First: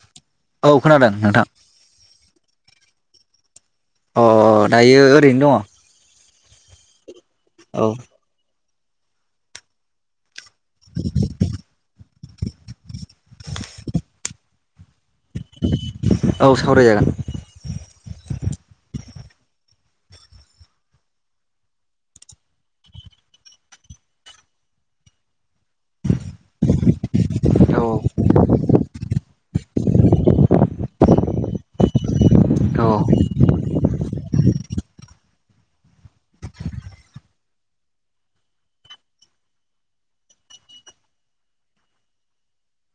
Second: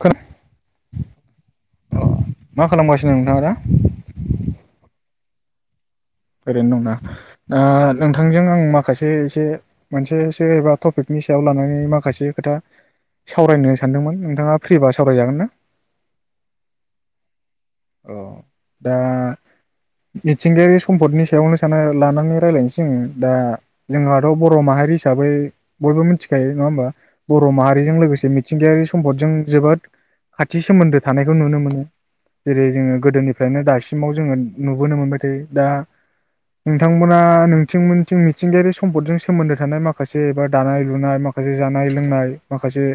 खोना औ खोनादों नोंथां अ [unintelligible] बेनो दङ ओरैनो नं ना औ ओ नोंथांजों आं मा खासे जि मानसे के एबा टपिकनि सायाव लानाय माखासे खोथा सावरायनो सानदोंमोन नोंथाङा फ्रि बास? औ सावराय जागोन [inaudible] औ दा मिथिंगायारि सम्पदनि सायावनो सान लानानै रायज्लायनोसै दा जोंहा बर माहारि हिसाबै बयबो मिथि गायो नङा होमबा बर माहारिजों लोगोसे मिथिंगायारि सम्पदजों जोबोद खाथि सोमोन्दो थानायखौ नुनो मोनो जेरै औ जोङो गोदोनिफ्रायनो दासिमाव जोङो नुबोनो मोनबाय थायो दा नोंथांमोना नोंथिंमोनथिं मिथिंगायारि सम्पदजों सोमोन्दो थानाय माखासे एबा दानाय लुनाय माखासे जानाय लोंनाय माखासे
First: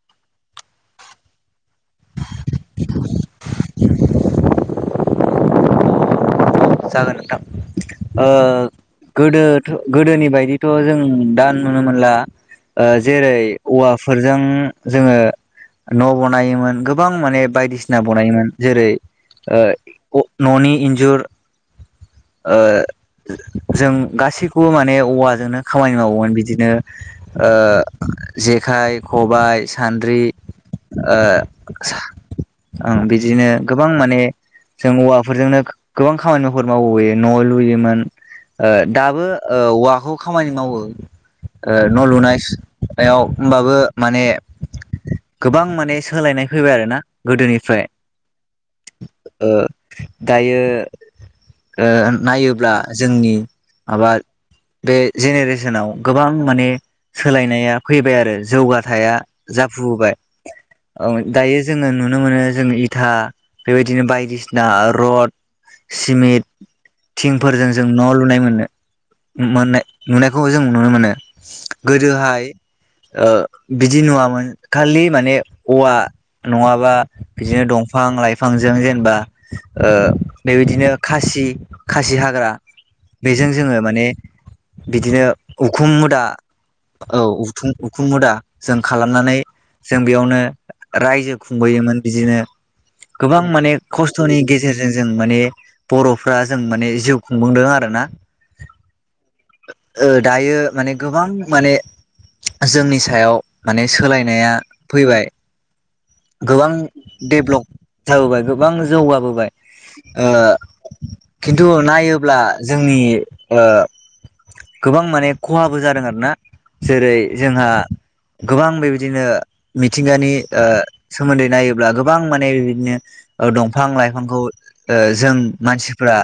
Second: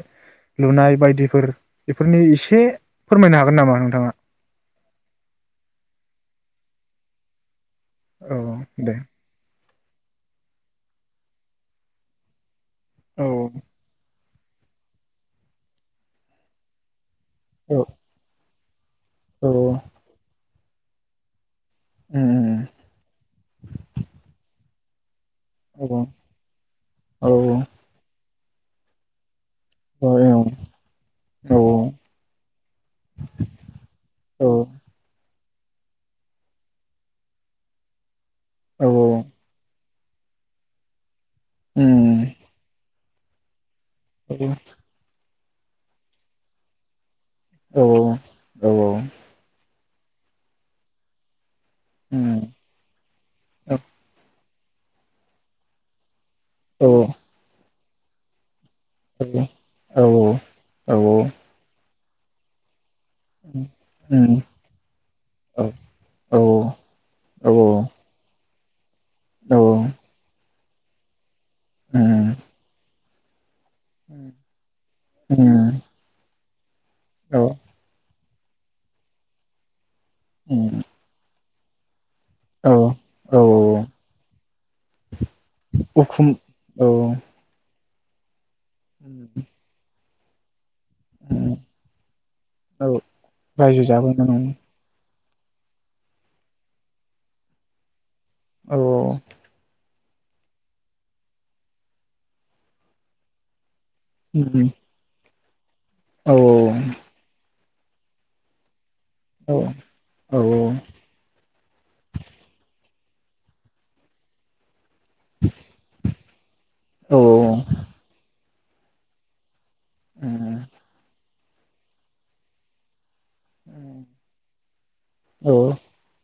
लुनाय बायदिफोर बेफोरनि एसे फोरमायनो हागोन नामा नोंथाङा? जागोन नोंथा औ ओ दे गोदो गोदोनि बायदिथ जों दा नुनो मोनला ओ औ जेरै औवाफोर जों जोङो न बनायोमोन बां माने औ बायदिसिना बनायोमोन जेरै आ अ ननि इन्जुर उम ओ जों गासिख खौ माने औवा जोंनो उम औ खामानि मावोमोन बिदिनो औ ओ जेखाइ खबाइ औ सान्द्रि ओ औ उम ओम बिदिनो गोबां माने औ जों औवा फोरजोंनो गोबां खामानिफोर मावबोयो न लुयोमोन ओ औ औ दाबो औवाखौ ओ खामानि मावो ओ उम न लुनाय नायाव होनबाबो औ गोबां माने सोलायनाय फैबाय आरो ना गोदोनिफ्राय ओ दायो, ओ नायोब्ला जोंनि माबा, बे जेनेरेसनाव गोबां, माने औ सोलायनाया, फैबाय आरो जौगा थाया औ औ जाफुबाय ओ दायो जोङो नु नुनो मोनो जों इ था बेबायदिनो उम बायदिसिना रड औ सिमेन्ट औ थिंफोरजों जों औ न' लुनाय मोननो, औ मोननाय नुनायखौ जों नुनो मोनो, उम गोदोहाय, ओ बिदि नुवामोन खालि माने उम औवा, नङा बा औ बिदिनो दफां लाइ बिफांजों जेनेबा ओ औ बेबायदिनो खासि खासिहा हाग्रा औ औ बेजों जोङो माने बिदिनो उखुम मुदा औ उदां उखुम मुदा जों खालामनानै, जों बेयावनो रायजो खुंबोयोमोन बिदिनो औ गोबां माने रायजो जाबोनो खस्थनि गेजेरजों जों, माने बर'फ्रा जों माने जिउ खुंबोदों आरो ना औ ओ दायो माने गोबां माने जोंनि सायाव, माने सोलायनाया फैबाय, औ गोबां डेभ्लप, जाबोबाय गोबां जौगाबोबाय, ओ औ खिन्थु नायोब्ला जों जोंनि ओ गोबां माने खहाबो जादों आरोना जेरै जोंहा गोबां बेबायदिनो मिथिंगानि ओ सोमोन्दै नायोब्ला गोबां माने बिदिनो दंफां लाइफांखौ जों मानसिफ्रा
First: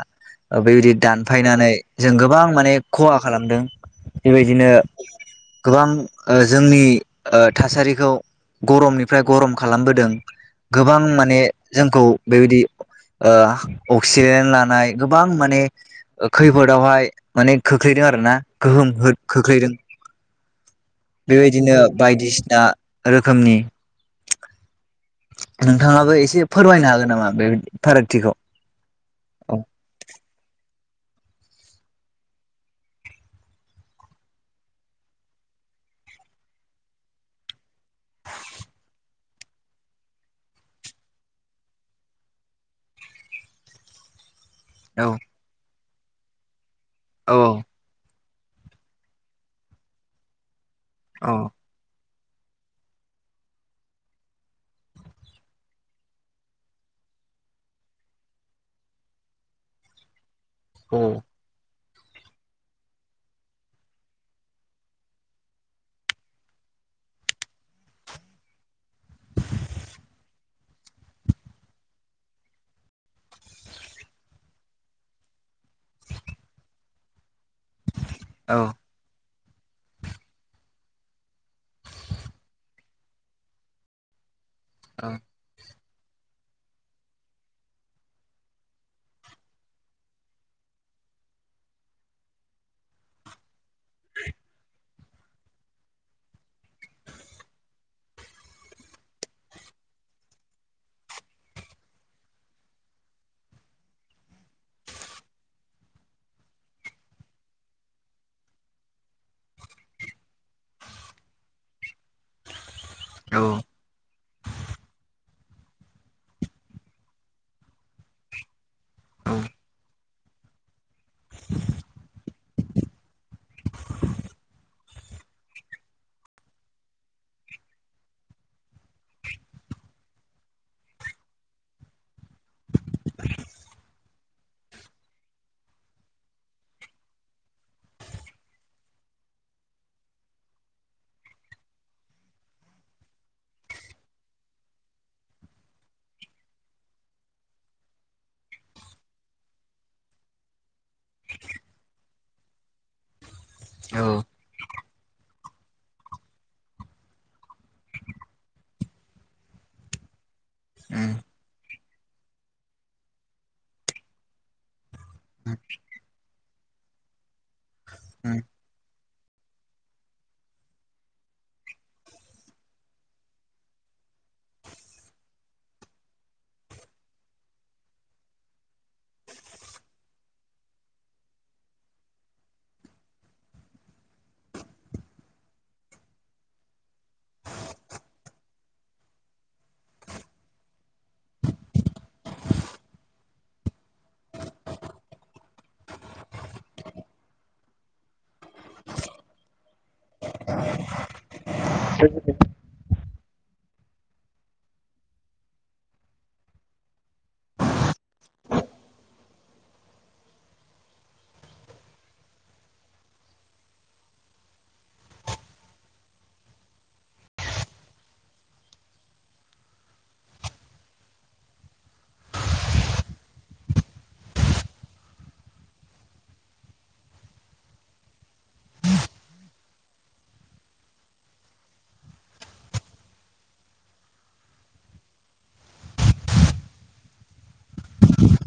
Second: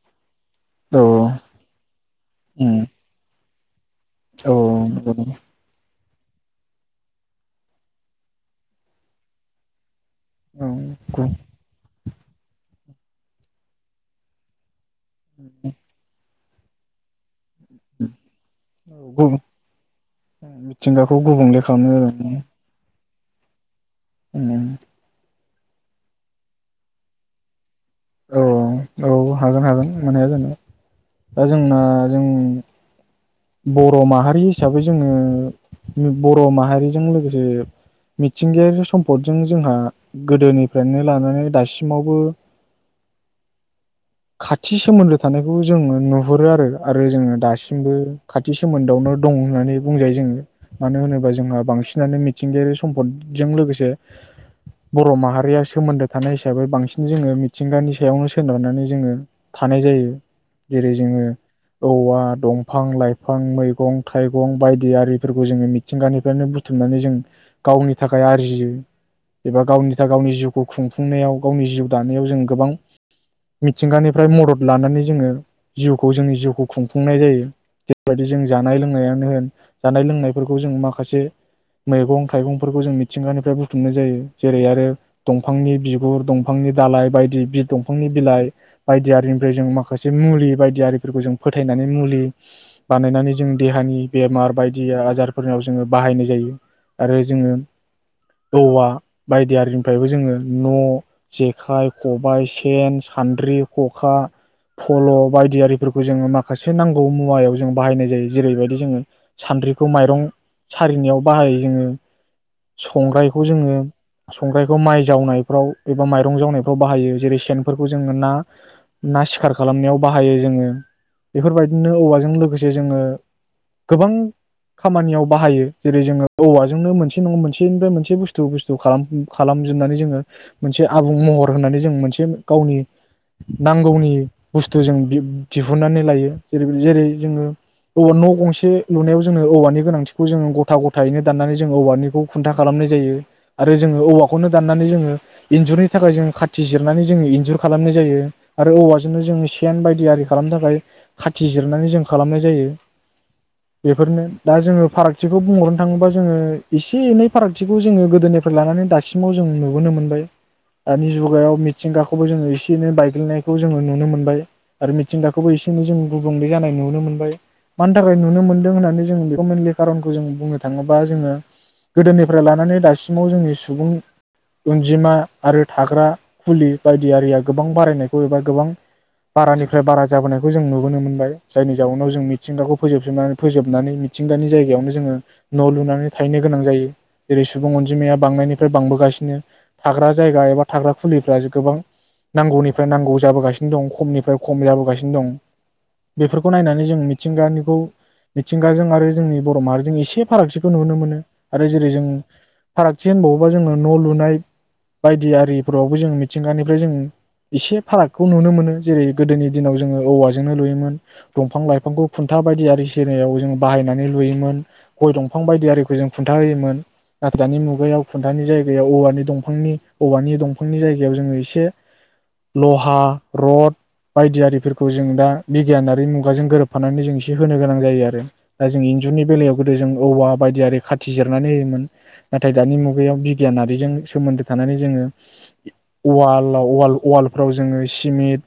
औ बेबायदि दानफायनानै जों गोबां माने खहा खालामदों। बेबायदिनो गोबां जोंनि थासारिखौ गरमनिफ्राय गरम खालामबोदों। उम गोबां औ माने जोंखौ बेबायदि ओ अक्सिजेन लानाय गोबां माने खैफोदावहाय माने खोख्लैदों आरो ना गोहोम खोख्लैदों मिथिंगाखौ गुबुंले बेबायदिनो बायदिसिना रोखोमनि उम नोंथाङाबो एसे फोरमायनो हागोन नामा बेबायदि औ औ हागोन हागोन मानो हाया जानो दा जोंना जों बर'माहारि हिसाबै जोङो बर' माहारिजों लोगोसे मिथिंगायारि सम्पदजों जोंहा गोदोनिफ्रायनो लानानै दासिमावबो खाथि औ सोमोन्दो थानायखौ जोंङो नुहुरो आरो। आरो जोङो औ दासिमबो खाथि सोमोन्दआवनो दं होननानै बुंजायो जोङो। मानो होनोबा जोंहा बांसिनानो मिथ मिथिंगायारि सम्पदजों लोगोसे बर' माहारिया सोमोन्दो थानाय हिसाबै बांसिन जोङो मिथिंगानि सायावनो सोनारनानै जोङो थानाय जायो। जेरै औ जोङो औवा दंफां लाइ लाफां मैगं थाइगं बायदि आरिफोरखौ जोङो मिथिंगानिफ्रायनो बुथुमनानै जों गावनि थाखाय आरजियो एबा गावनि थाखाय गावनि जिउखौ खुंफुंनायाव गावनि जिउ दानायाव जों गोबां मिथिंगानिफ्राय मदद लानानै जोङो जिउखौ जोंनि जिउखौ खुंफुंनाय जायो। बेबायदि जों औ जानाय लोंनायानो होन जानाय लोंनायफोरखौ जों माखासे मैगं थाइगंफोरखौ जों मिथिंगानिफ्राय बुथुमनाय जायो। जेरै आरो दंफांनि बि गुर दंफांनि दालाय बायदि बि-दंफांनि बिलाइ बायदि आरिनिफ्राय जों माखासे मुलि बायदि आरिफोरखौ जों फोथायनानै मुलि बानायनानै जों देहानि बेमार बायदि आजारफोरनाव जोङो बाहायनाय जायो आरो जोङो औवा बायदि आरिनिफ्रायबो जोङो न' जेखाइ खबायाइ सेन सान्द्रि खखा फल बायदि आरिफोरखौ जोङो माखासे नांगौ मुवायाव जों बनाय जायो जेरैबायदि जोङो सानद्रिखौ माइरं सारिनायाव बाहायो जोङो संग्रायखौ जोङो संग्राइखौ माइ जावनायफ्राव एबा माइरं जावनायफ्राव बाहायो जेरै सेनफोरखौ जोङो ना? ना सिखार खालामनायाव बाहायो जोङो बेफोरबायदिनो औवाजों लो गोसे जोङो गोबां खामानियाव बाहायो जेरै जोङो औवाजोंनो मोनसे नङा मोनसेनिबो मोनसे बुस्थु बुस्थु खालाम खालामजोबनानै जोङो मोनसे आबुं महर होननानै जों मोनसे गावनि नांगौनि बुस्थु जों दिहुननानै लायो जेरै जेरै जोङो औवा न' गंसे लुनायाव जोङो औवानि गोनांथिखौ जोङो गथा गथायैनो दाननानै जोंङ औवानिखौ खुन्था खालामनाय जायो आरो जोङो औवाखौनो दाननानै जोङो इन्जुरनि थाखाय जोङो खाथि जिरनानै जोङो इन्जुर खालामनाय जायो आरो औवाजोंनो जोङो सेन बायदि आरि खालामनो थाखाय खाथि जिरनानै जों खालामनाय जायो बेफोरनो दा जोङो फारागथिखौ बुंहरनो थाङोबा जोङो एसे एनै फारागथिखौ जोङो गोदोनिफ्राय लानानै दासिमाव जों नुबोनो मोनबाय औ दानि जुगायाव मिथिंगाखौबो जोङो एसे एनै बायग्लिनायखौ जोङो नुनो मोनबाय आरो मिथिंगाखौबो एसे एनै जों गुबुंले जानाय नुनो मोनबाय मानि थाखाय नुनो मोनदों होननानै जों बेखौ मेनलि खारनखौ जों बुंनो थाङोबा जोङो गोदोनिफ्राय लानानै दासिमाव जोंनि सुबुं अनजिमा आरो थाग्रा खुलि बायदि आरिया गोबां बारायनायखौ एबा गोबां बारानिफ्राय बारा जाबोनायखौ जों नुबोनो मोनबाय जायनि जाउनाव जों मिथिंगाखौ फोजोबसोबनानै फोजोबनानै मिथिंगानि जायगायावनो जोङो न' लुनानै थाहैनो गोनां जायो जेरै सुबुं अनजिमाया बांनायनिफ्राय बांबोगासिनो थाग्रा जायगा एबा थाग्रा खुलिफ्रा गोबां नांगौनिफ्राय नांगौ जाबोगासिनो दं खमनिफ्राय खम जाबोगासिनो दं बेफोरखौ नायनानै जों मिथिंगानिखौ मिथिंगाजों आरो जोंनि बर' माहारिजों एसे फारागथिखौ नुनो मोनो आरो जेरै जों फारागथि होनबावो अबबा जोङो न' लुनाय बायदि आरिफोरावबो जों मिथिंगानिफ्राय जों एसे फारागखौ नुनो मोनो जेरै गोदोनि दिनाव जोङो औवाजोंनो लुयोमोन दंफां लाइफांखौ खुन्था बायदि आरि सेरायाव जों बाहायनानै लुयोमोन गय दंफां बायदि आरिखौ जों खुन्था होयोमोन नाथाय दानि मुगायाव खुन्थानि जायगायाव औवानि दंफांनि औवानि दंफांनि जायगायाव जोङो एसे लहा रड बायदि आरिफोरखौ जों दा बिगियानारि मुगाजों गोरोबफानानै जों एसे होनो गोनां जायो आरो दा जों इन्जुरनि बेलायाव गोदो जों औवा बायदियारि खाथि जिरनानै होयोमोन नाथाय दानि मुगायाव बिगियानारिजों सोमोन्दो थानानै जोङो उालावाल उवालफ्राव जोङो सिमेन्ट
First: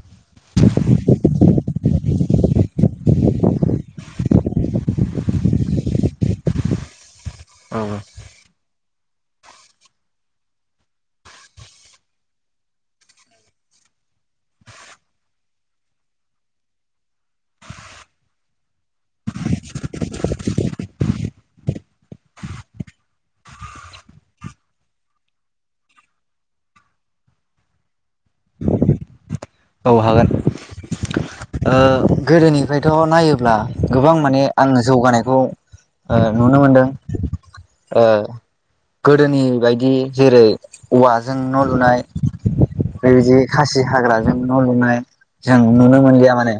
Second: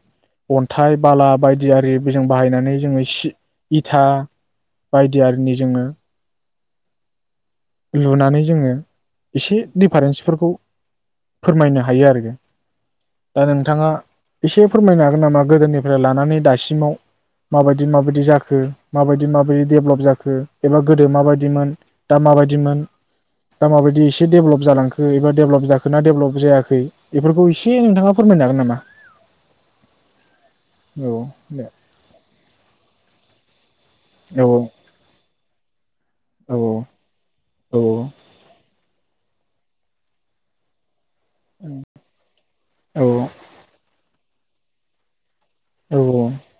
अन्थाइ बाला बायदियारि बेजों बायनानै जोङो इथा बायदि आरनि जोङो औ लुनानै जोङो एसे दिडिफारेन्सफोरखौ फोरमायनो हायो आरो नोंथाङा एसे फोरमायनो हागोन नामा गोदोनिफ्राय लानानै दासिमाव माबायदि माबायदि जाखो माबायदि माबायदि डेभेलप जाखो एबा गोदो माबायदिमोन दा माबायदिमोन दा माबायदि एसे डेभेलप जालांखो एबा डेभेलप जाखो ना डेभेलप जायाखै बेफोरखौ एसे नोंथाङा फोरमायनो हागोन नामा औ हागोन औ दे ओ गोदोनिफ्रायथ नायोब्ला गोबां माने औ औ आङो जौगानायखौ नुनो औ मोनदों औ ओ गोदोनि बेबायदि जेरै औवाजों न' लुनाय औ बेबायदि खासि हाग्रा न' लुनाय जों नुनो मोनलिया माने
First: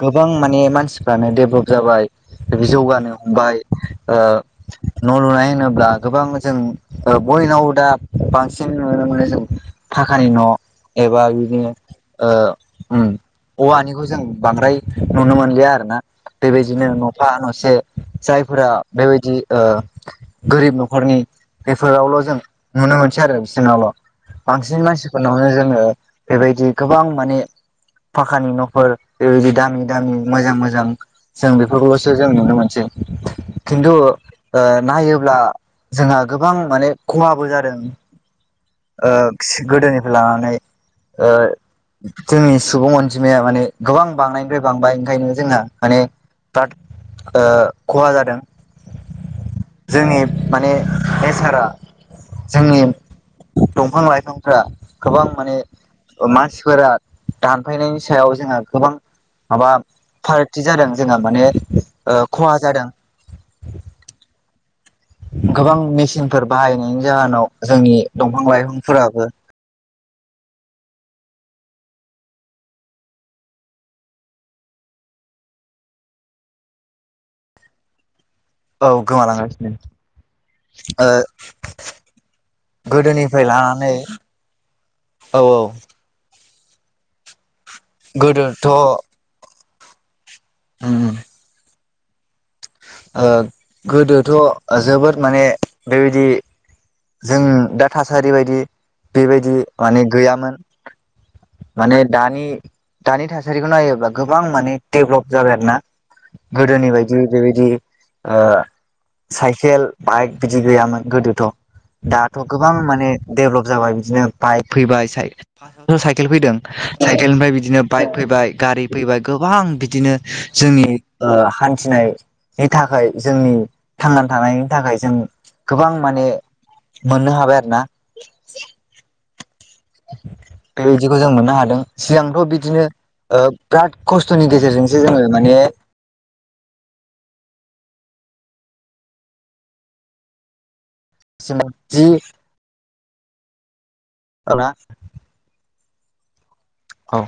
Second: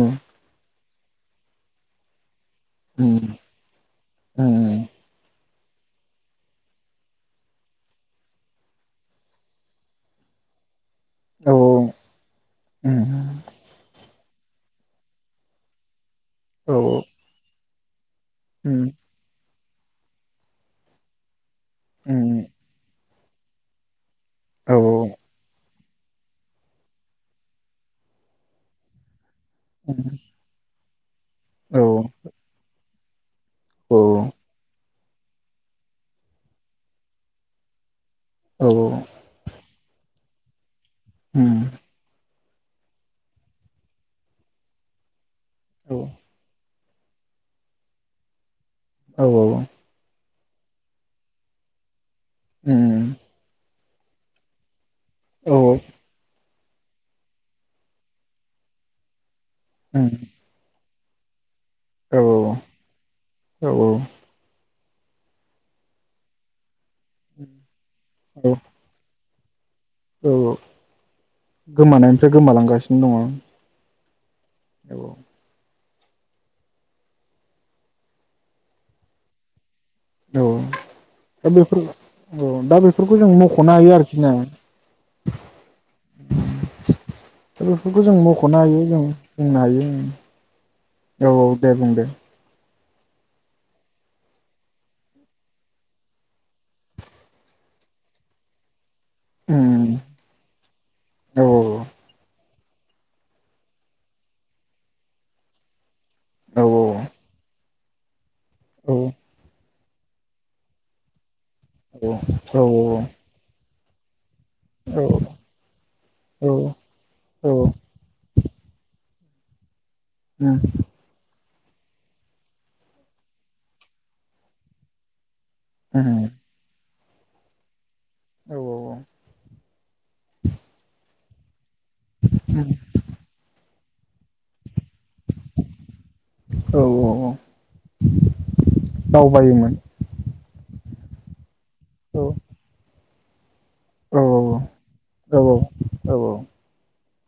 गोबां माने मानसि फानो डेभेलप जाबाय बे जौगानो हमबाय ओ उम न'लुनाय होनो ब्ला गोबां जों बयनाव दा बांसिन नुनो मोनो जों फाखानि न' एबा औ उम बिदिनो ओ ओम औवानिखौ जों बांद्राय नुनो मोनलिया आरो ना औ बेबायदिनो उम नफा नसे जायफोरा बेबायदि ओ गोरिब नखरनि बेफोरावल जों नुनो मोन सै आरो बिसिनल औ उम औ बांसिन मानसिफोरनावनो जोङो बेबायदि गोबां माने फाखानि न'फोर बेबायदि दामि उम औ उम दामि मोजां मोजां जों औ बेफोरखौलसो जों नुनो मोनसै खिन्थु ओ नायोब्ला जोंहा गोबां माने खहाबो जादों। ओम खि गोदोनि लाानानै ओ। जोंनि सुबुं अनजिमाया माने। गोबां बांनायनिफ्राय बांबाय ओंखायनो। जोंना माने बाद। ओ खहा जादों। औ औ औ। जोंनि माने बेसारा। जोंनि। दंफां लाइफांफ्रा। गोबां माने ओ मास। फोर दानफायनायनि सायाव जोंहा। गोबां। माबा फारागथि जादों। जोंहा माने। औ ओ औ औ खहा जादों औ औ। गोबां मेसिनफोर बाहाय। नायनि जाहोनाव जोंनि दंफां लाइफांफोराबो। औ औ गोमानायनिफ्राय गोमालांगासिनो दङ। औऔ औ गोमालांगासिनो। औ ओ दा बेफोर औ दा बेफोरखौ जों गोदोनिफ्राय मख'नो लानानै हायो आरोखि ना औ औ ओम दा बेफोरखौ जों मख'नो गोदोथ' हायो जों बुंनो हायो। ओम उम औ औ दे बुंं दे। [inaudible] ओ गोदोथ' ओ जोबोद माने बेबायदि जों दा थासारि बायदि बेबायदि उम माने गैयामोन औ माने दानि दानि थासारिखौ नायोब्ला गोबां माने डेभलब जाबाय आरो ना। औ गोदोनि बायदि बेबायदि ओ औ साइकेल बाइक बिदि गैयामोन गोदोथ' औ उम औ दाथ' गोबां माने डेभलब जाबाय बिदिनो बाइक फैबाय साइ ओमहो साइकेल फैदों साइकेलनिफ्राय बिदिनो बाइक फैबाय गारि फैबाय गोबां बि दिनो जोंनि ओ हान्थिनाय नि थाखाय जोंनि थांनानै थानायनि थाखाय जों गोबां माने मोननो हाबाय आरो ना। औ औ औ दा बिदि खौ जों मोननो हादों। सिगांथ' बिदिनो ओ बिराद खस्थ'नि गेजेरजों जों माने औ दावबायोमोन। [unintelligible] जि औ औ औ ना औ औ। औ औ। औ।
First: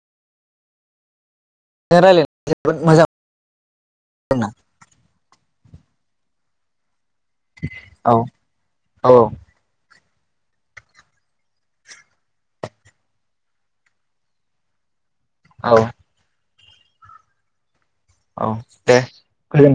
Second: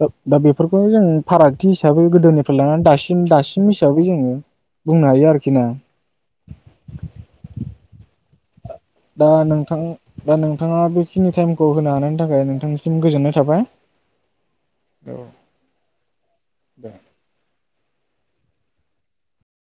दा दा बेफोरखौनो जों। फारागथि हिसाबै रायलायनानै गोदोनिफ्राय लानानै जोबोद मोजां दासिम दासिम हिसाबै जोङो मोनदों बुंनो हायो आरोख सिना औ। औ दा नोंथां। दा नोंथाङा बेखिनि टाइमखौ होनो हानायनि थाखाय नोंथांनिसिम गोजोननाय थाबाय औ [inaudible] औ दे गोजोन